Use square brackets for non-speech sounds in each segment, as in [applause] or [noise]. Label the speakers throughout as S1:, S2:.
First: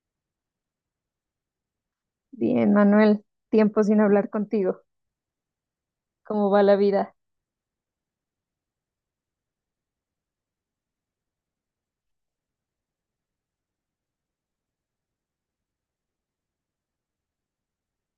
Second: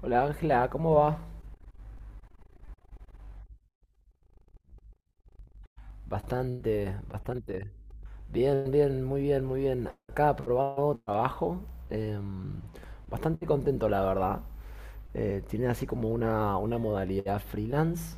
S1: Hola Ángela, ¿cómo va?
S2: Bien, Manuel, tiempo sin hablar contigo. ¿Cómo va la
S1: Bastante,
S2: vida?
S1: bastante. Bien, bien, muy bien, muy bien. Acá probando trabajo. em, Bastante contento, la verdad. Tiene así como una modalidad freelance.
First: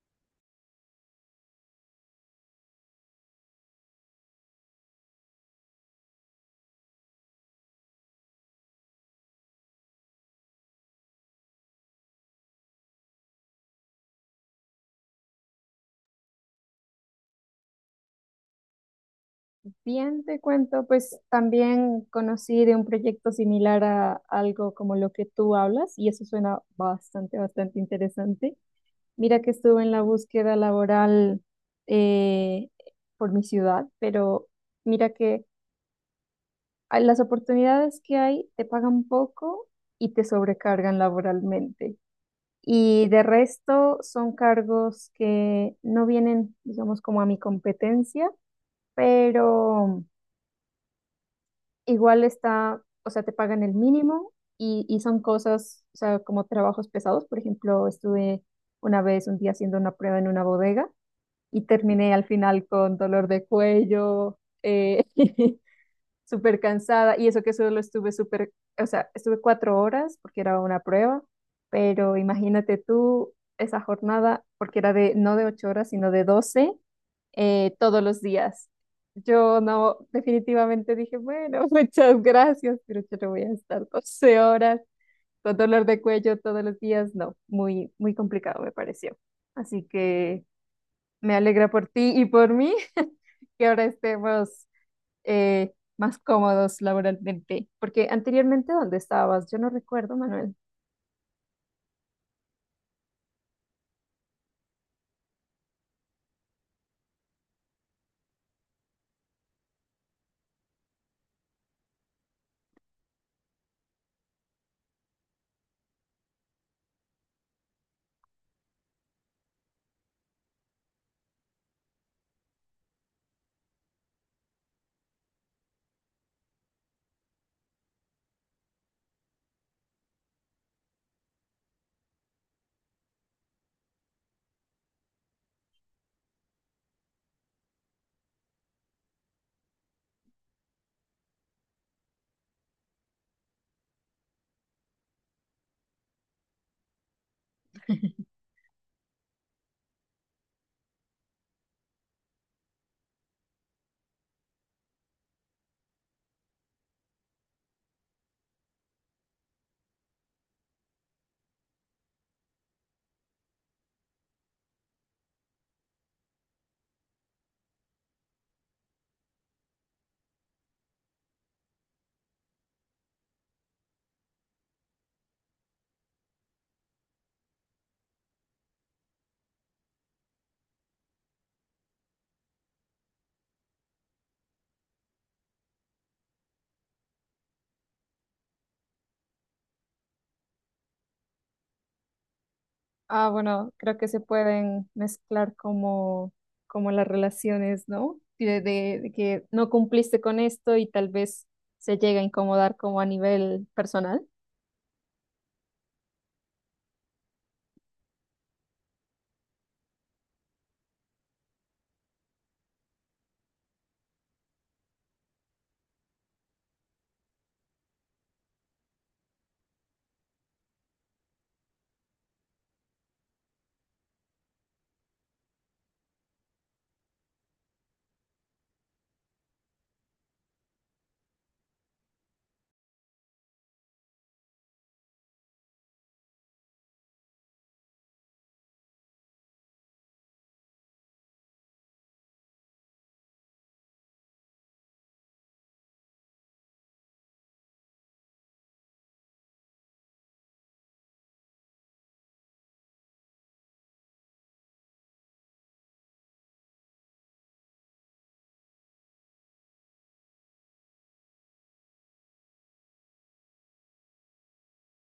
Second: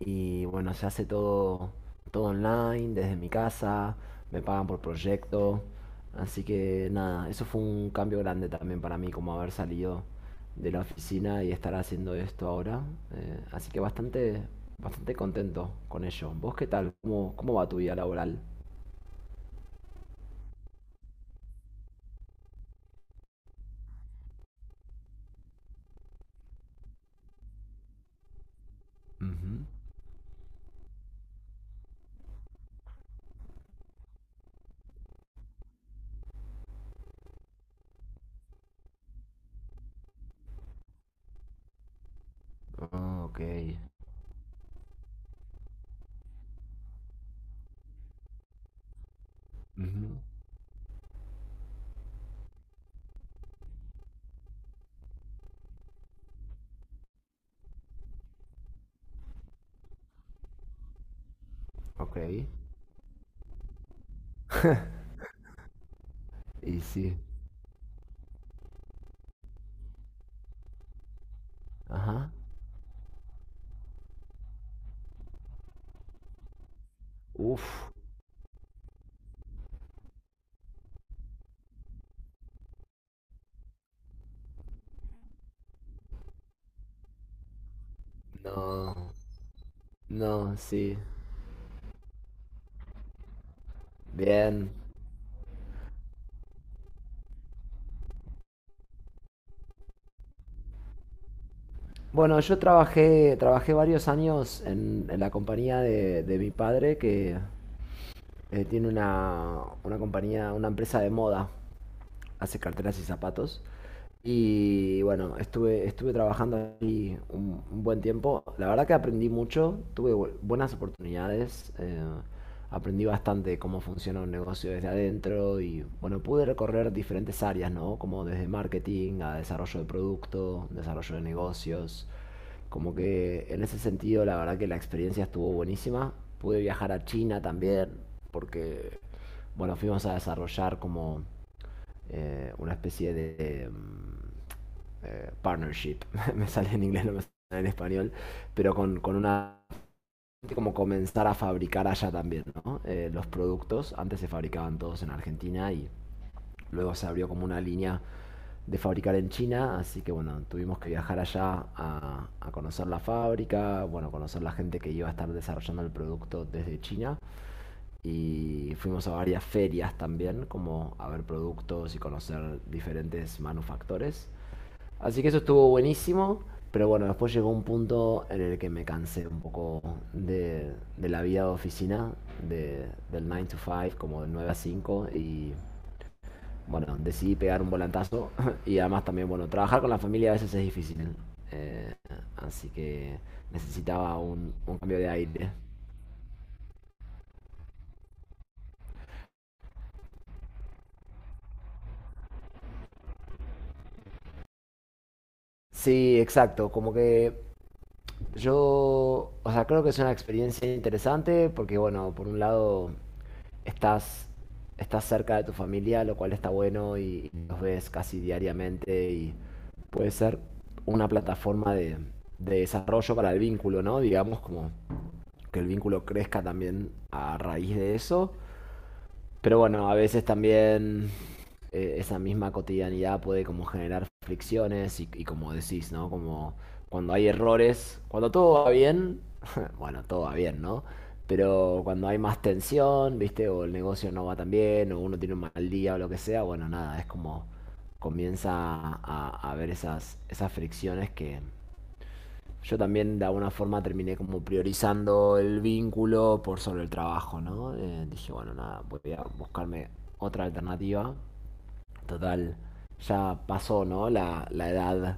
S1: Y bueno, se hace todo online, desde mi casa, me pagan por proyecto. Así que nada, eso fue un cambio grande también para mí, como haber salido de la oficina y estar haciendo esto ahora. Así que bastante, bastante contento con ello. ¿Vos qué tal? ¿Cómo va tu vida laboral?
S2: Bien, te cuento, pues también conocí de un proyecto similar a algo como lo que tú hablas y eso suena bastante, bastante interesante. Mira que
S1: Ujú.
S2: estuve en la búsqueda laboral eh, por mi ciudad, pero mira que las oportunidades que hay te pagan poco y te sobrecargan laboralmente. Y de
S1: Ah, ok.
S2: resto son cargos que no vienen, digamos, como a mi competencia, pero
S1: Ujú.
S2: igual está, o sea, te pagan el mínimo y son cosas, o sea, como trabajos pesados. Por ejemplo, estuve una vez un día haciendo una prueba en una bodega y terminé
S1: Ok.
S2: al final con dolor de cuello. eh, [laughs] Súper
S1: Y sí.
S2: cansada y eso que solo estuve súper, o sea, estuve 4 horas porque era una prueba, pero
S1: Ajá.
S2: imagínate tú esa jornada porque era de no de 8 horas, sino de 12
S1: Uf.
S2: todos los días. Yo no, definitivamente dije, bueno, [laughs] muchas gracias, pero yo no voy a estar 12 horas con dolor de cuello todos los días. No, muy, muy complicado me
S1: No.
S2: pareció. Así que
S1: No, sí.
S2: me alegra por ti y por mí [laughs] que ahora estemos
S1: Bien.
S2: más cómodos laboralmente. Porque anteriormente, ¿dónde estabas? Yo no recuerdo, Manuel.
S1: Bueno, yo trabajé varios años en la compañía de mi padre que tiene una compañía, una empresa de moda, hace carteras y zapatos. Y bueno, estuve trabajando ahí un buen tiempo. La verdad que aprendí mucho, tuve buenas oportunidades. Aprendí bastante cómo funciona un negocio desde adentro y bueno, pude recorrer diferentes áreas, ¿no? Como desde marketing a desarrollo de producto, desarrollo de negocios. Como que en ese sentido, la verdad que la experiencia estuvo buenísima. Pude viajar a China también, porque, bueno, fuimos a desarrollar como una especie de partnership, [laughs] me sale en inglés, no me sale en español, pero con una, como comenzar a fabricar allá también, ¿no? Los productos antes se fabricaban todos en Argentina, y luego se abrió como una línea de fabricar en China, así que bueno, tuvimos que viajar allá a conocer la fábrica, bueno, conocer la gente que iba a estar desarrollando el producto desde China. Y fuimos a varias ferias también, como a ver productos y conocer diferentes manufactores. Así que eso estuvo buenísimo, pero bueno, después llegó un punto en el que me cansé un poco de la vida de oficina, de, del 9 to 5, como del 9 a cinco, y bueno, decidí pegar un volantazo [laughs] y además también, bueno, trabajar con la familia a veces es difícil. eh, Así que
S2: Ah, bueno, creo que
S1: necesitaba
S2: se
S1: un
S2: pueden
S1: cambio de aire.
S2: mezclar como, como las relaciones, ¿no? De que no cumpliste con esto y tal vez se llega a incomodar como a nivel personal.
S1: Sí, exacto, como que yo, o sea, creo que es una experiencia interesante porque, bueno, por un lado estás, estás cerca de tu familia, lo cual está bueno, y los ves casi diariamente y puede ser una plataforma de desarrollo para el vínculo, ¿no? Digamos, como que el vínculo crezca también a raíz de eso. Pero bueno, a veces también esa misma cotidianidad puede como generar fricciones y como decís, ¿no? Como cuando hay errores, cuando todo va bien, [laughs] bueno, todo va bien, ¿no? Pero cuando hay más tensión, ¿viste? O el negocio no va tan bien, o uno tiene un mal día o lo que sea, bueno, nada, es como, comienza a ver esas, fricciones que, yo también de alguna forma terminé como priorizando el vínculo por sobre el trabajo, ¿no? Dije, bueno, nada, voy a buscarme otra alternativa. Total, ya pasó, ¿no? La edad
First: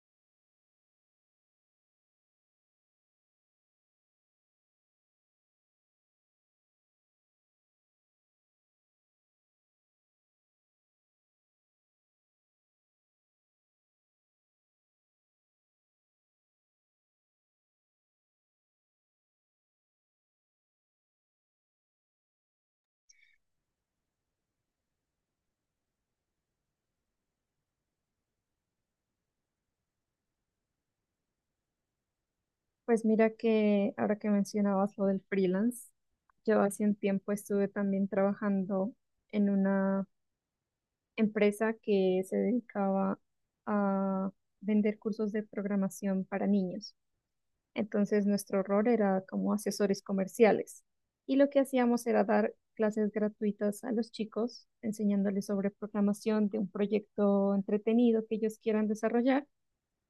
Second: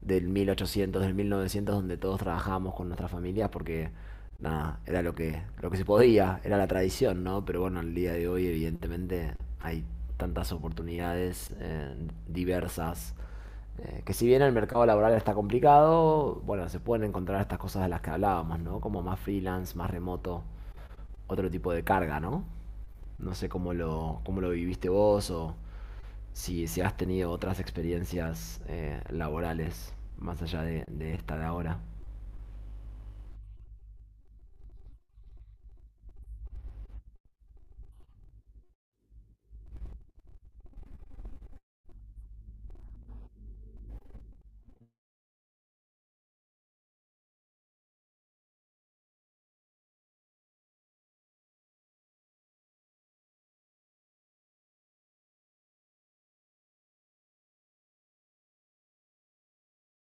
S1: del 1800, del 1900, donde todos trabajábamos con nuestras familias porque, nada, era lo que se podía, era la tradición, ¿no? Pero bueno, el día de hoy, evidentemente, hay tantas oportunidades diversas. Que si bien el mercado laboral está complicado, bueno, se pueden encontrar estas cosas de las que hablábamos, ¿no? Como más freelance, más remoto, otro tipo de carga, ¿no? No sé cómo lo viviste vos, o si has tenido otras experiencias laborales más allá de esta de ahora.
S2: Pues mira que ahora que mencionabas lo del freelance, yo hace un tiempo estuve también trabajando en una empresa que se dedicaba a vender cursos de programación para niños. Entonces nuestro rol era como asesores comerciales y lo que hacíamos era dar clases gratuitas a los chicos, enseñándoles sobre programación de un proyecto entretenido que ellos quieran desarrollar,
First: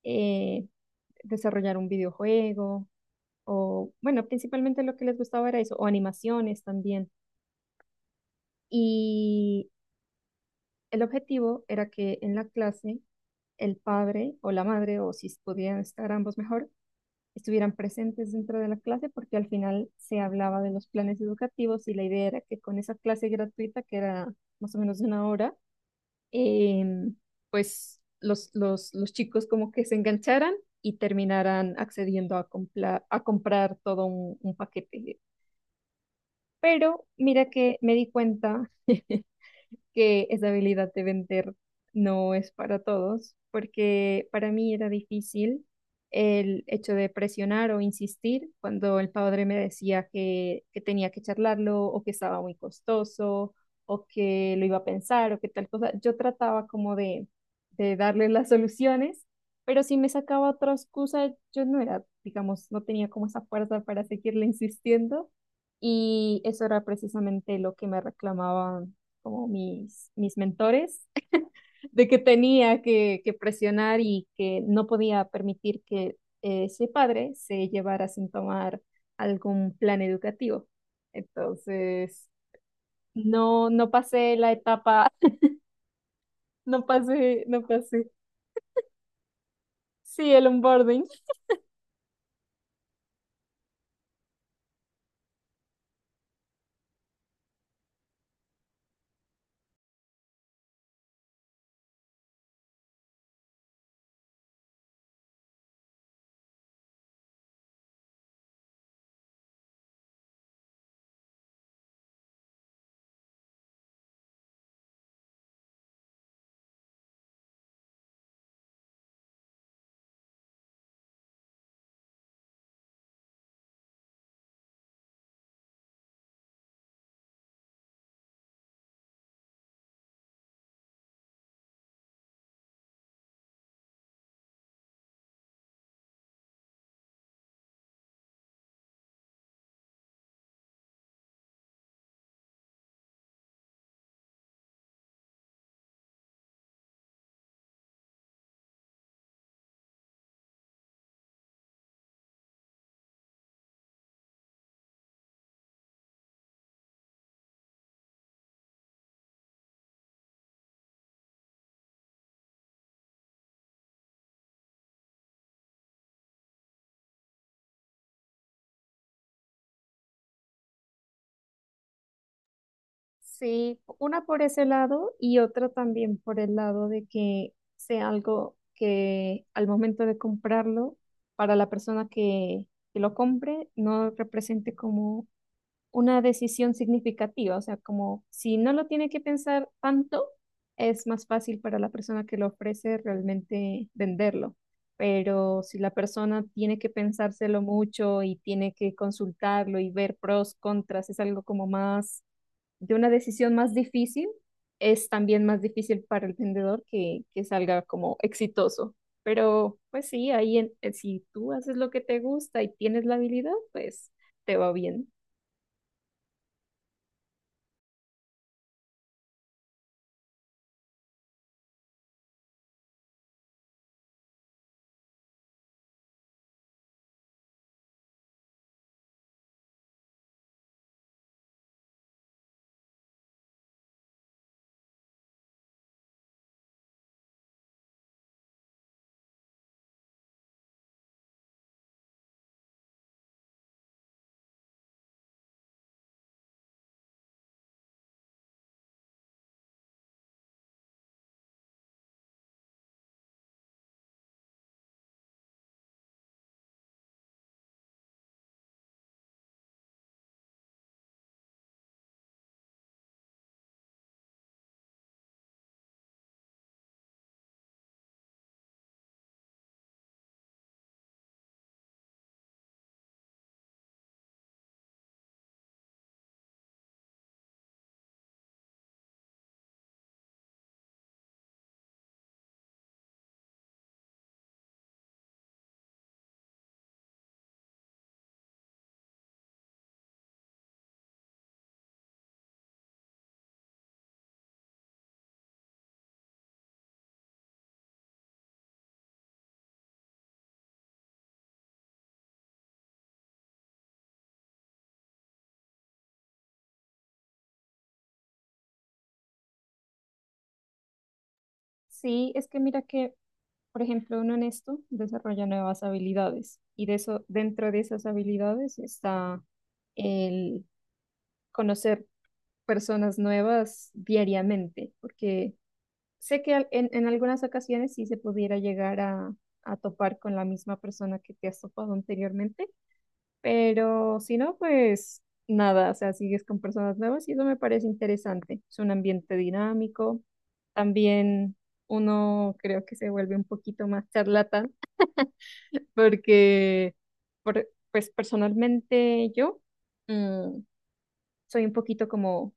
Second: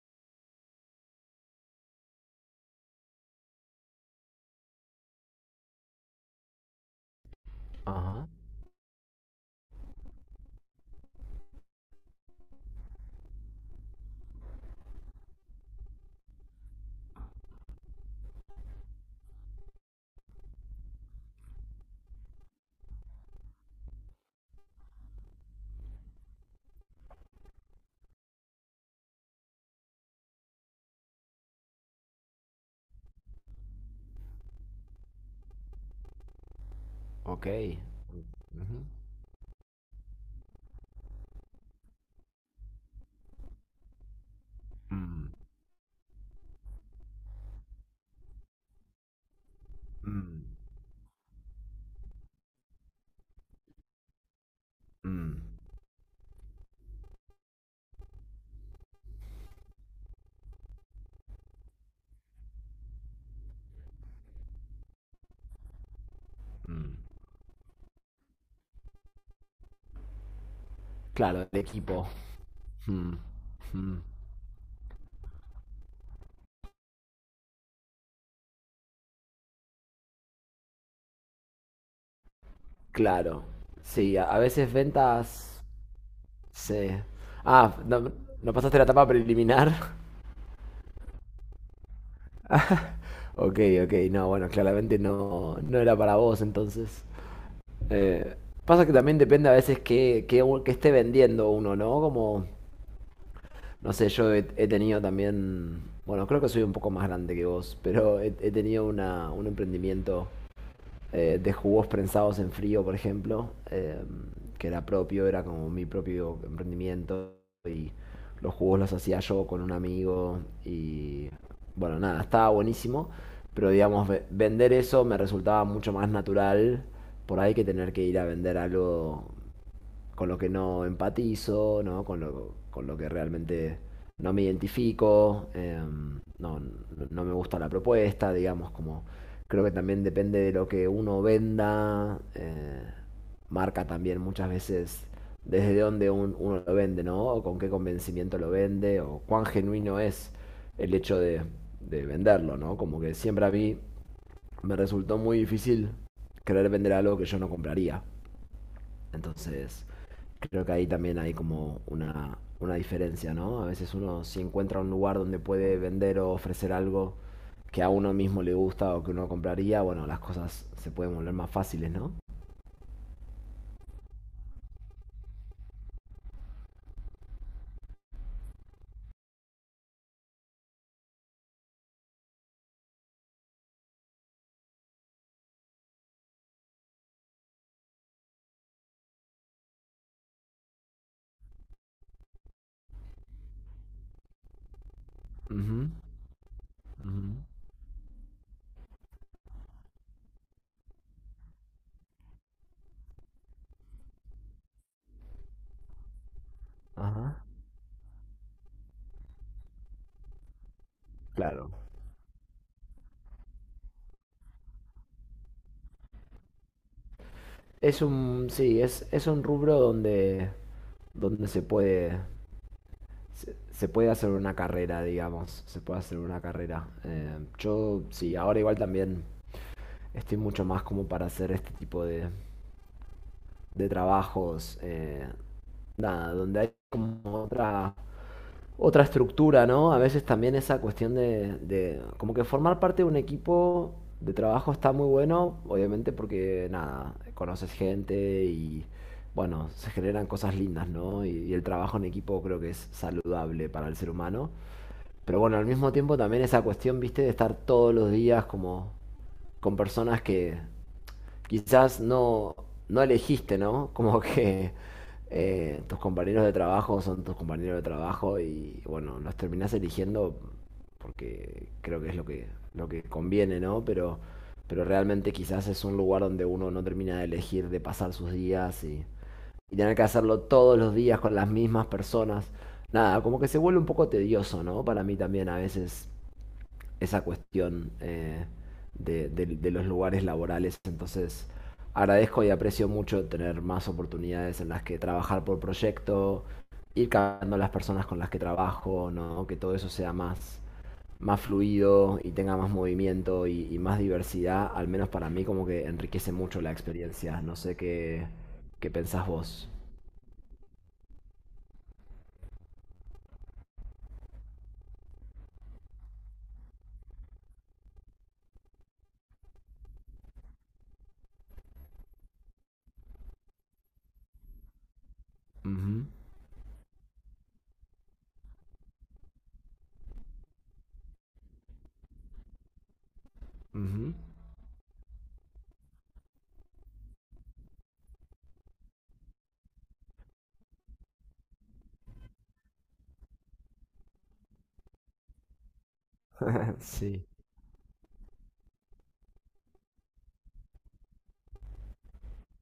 S2: eh, desarrollar un videojuego o, bueno, principalmente lo que les gustaba era eso, o animaciones también.
S1: Ajá.
S2: Y El objetivo era que en la clase el padre o la madre, o si podían estar ambos mejor, estuvieran presentes dentro de la clase porque al final se hablaba de los planes educativos y la idea era que con esa clase gratuita, que era más o menos de 1 hora, em, pues los chicos como que se engancharan y terminaran accediendo a comprar todo un paquete. Pero
S1: Ok.
S2: mira que me di cuenta
S1: Ujú.
S2: [laughs] que esa habilidad de vender no es para todos, porque para mí era
S1: Mm,
S2: difícil el hecho de presionar o insistir cuando el padre me decía
S1: mm,
S2: que tenía que charlarlo o que estaba muy costoso o que lo iba a pensar o
S1: mm.
S2: que tal cosa. Yo trataba como de darle las soluciones, pero si me sacaba otra excusa, yo no era, digamos, no tenía como esa fuerza para seguirle insistiendo. Y eso era precisamente lo que me reclamaba como mis mentores,
S1: Claro, el
S2: [laughs] de
S1: equipo.
S2: que tenía
S1: Mm,
S2: que presionar
S1: mm.
S2: y que no podía permitir que ese padre se llevara sin tomar algún plan educativo. Entonces,
S1: Claro.
S2: no, no
S1: Sí, a
S2: pasé la
S1: veces
S2: etapa,
S1: ventas...
S2: [laughs]
S1: Sí.
S2: no pasé, no
S1: Ah, no,
S2: pasé.
S1: no pasaste la etapa preliminar. [laughs]
S2: Sí, el onboarding.
S1: Ok, ok, no, bueno, claramente no, no era para vos entonces. Eh, Pasa que también depende a veces esté vendiendo uno, ¿no? Como, no sé, yo he tenido también, bueno, creo que soy un poco más grande que vos, pero he tenido un emprendimiento de jugos prensados en frío, por ejemplo, que era propio, era como mi propio emprendimiento, y los jugos los hacía yo con un amigo, y bueno, nada, estaba buenísimo, pero digamos, vender eso me resultaba mucho más natural por ahí que tener que ir a vender algo con lo que no empatizo, ¿no? Con lo que realmente no me identifico. No, no me gusta la propuesta, digamos, como, creo que también depende de lo que uno venda. Marca también muchas veces desde dónde uno lo vende, ¿no? O con qué convencimiento lo vende, o cuán genuino es el hecho de venderlo, ¿no? Como que siempre a mí me resultó muy difícil querer vender algo que yo no compraría. Entonces, creo que ahí también hay como una diferencia, ¿no? A veces, uno, si encuentra un lugar donde puede vender o ofrecer algo que a uno mismo le gusta o que uno compraría, bueno, las cosas se pueden volver más fáciles, ¿no?
S2: Sí, una por ese lado y otra también por el lado de que sea algo que al momento de comprarlo, para la persona que lo compre, no represente como una decisión significativa. O sea, como si no lo tiene que pensar tanto, es más fácil para la persona que lo ofrece realmente venderlo. Pero si
S1: Ujú,
S2: la persona tiene que
S1: ujú.
S2: pensárselo mucho y tiene que consultarlo y ver pros, contras, es algo como más de una decisión más difícil, es también más difícil para el vendedor que,
S1: Ajá,
S2: que salga como exitoso. Pero pues sí, ahí si tú
S1: claro.
S2: haces lo que te gusta y tienes la habilidad, pues te va bien.
S1: Es un, sí, es un rubro donde, donde se puede, se puede hacer una carrera, digamos, se puede hacer una carrera. Yo, sí, ahora igual también estoy mucho más como para hacer este tipo de trabajos. Nada, donde hay como otra estructura, ¿no? A veces también esa cuestión de como que formar parte de un equipo de trabajo está muy bueno, obviamente, porque, nada, conoces gente y, bueno, se generan cosas lindas, ¿no? Y el trabajo en equipo creo que es saludable para el ser humano. Pero bueno, al mismo tiempo también esa cuestión, viste, de estar todos los días como con personas que quizás no elegiste, ¿no? [laughs] Como que tus compañeros de trabajo son tus compañeros de trabajo y bueno, los terminás eligiendo porque creo que es lo que conviene, ¿no? Pero realmente quizás es un lugar donde uno no termina de elegir, de pasar sus días y tener que hacerlo todos los días con las mismas personas. Nada, como que se vuelve un poco tedioso, ¿no? Para mí también a veces esa cuestión de los lugares laborales. Entonces, agradezco y aprecio mucho tener más oportunidades en las que trabajar por proyecto, ir cambiando las personas con las que trabajo, ¿no? Que todo eso sea más fluido y tenga más movimiento y más diversidad, al menos para mí como que enriquece mucho la experiencia. No sé qué pensás vos.
S2: Sí, es que mira que, por ejemplo, uno en esto desarrolla nuevas habilidades y de eso, dentro de esas habilidades está el conocer personas nuevas diariamente, porque
S1: Ujú,
S2: sé que en algunas ocasiones sí se pudiera llegar a topar con la misma persona que te has topado anteriormente,
S1: ujú.
S2: pero si no, pues nada, o sea, sigues con personas nuevas y eso me parece interesante. Es un ambiente dinámico, también uno creo que se vuelve un poquito más charlatán [laughs]
S1: [laughs]
S2: porque,
S1: Sí.
S2: pues personalmente yo mm, soy un poquito como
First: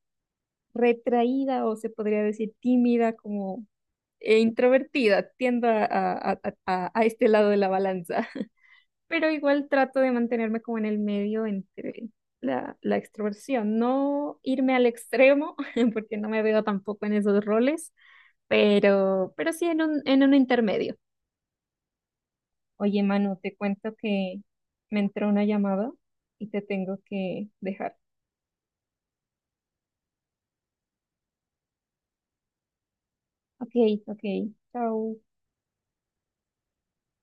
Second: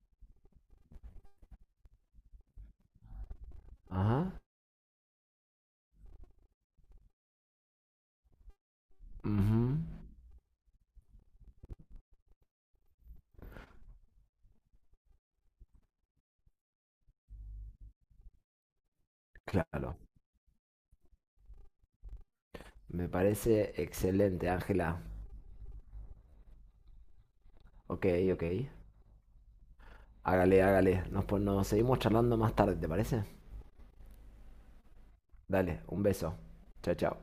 S2: retraída o se podría decir tímida, como
S1: Ajá.
S2: e introvertida, tiendo a este lado de la balanza, [laughs] pero igual
S1: Ujú.
S2: trato de mantenerme como en el medio entre la, la extroversión, no irme al extremo, [laughs] porque no me veo tampoco en esos roles, pero sí en
S1: Claro.
S2: un intermedio. Oye,
S1: Me
S2: Manu, te
S1: parece
S2: cuento que
S1: excelente, Ángela.
S2: me entró una llamada y te tengo que dejar.
S1: Ok, ok. Hágale, hágale. Nos seguimos charlando más tarde, ¿te parece?
S2: Ok, ok, chao.
S1: Dale, un beso. Chao, chao.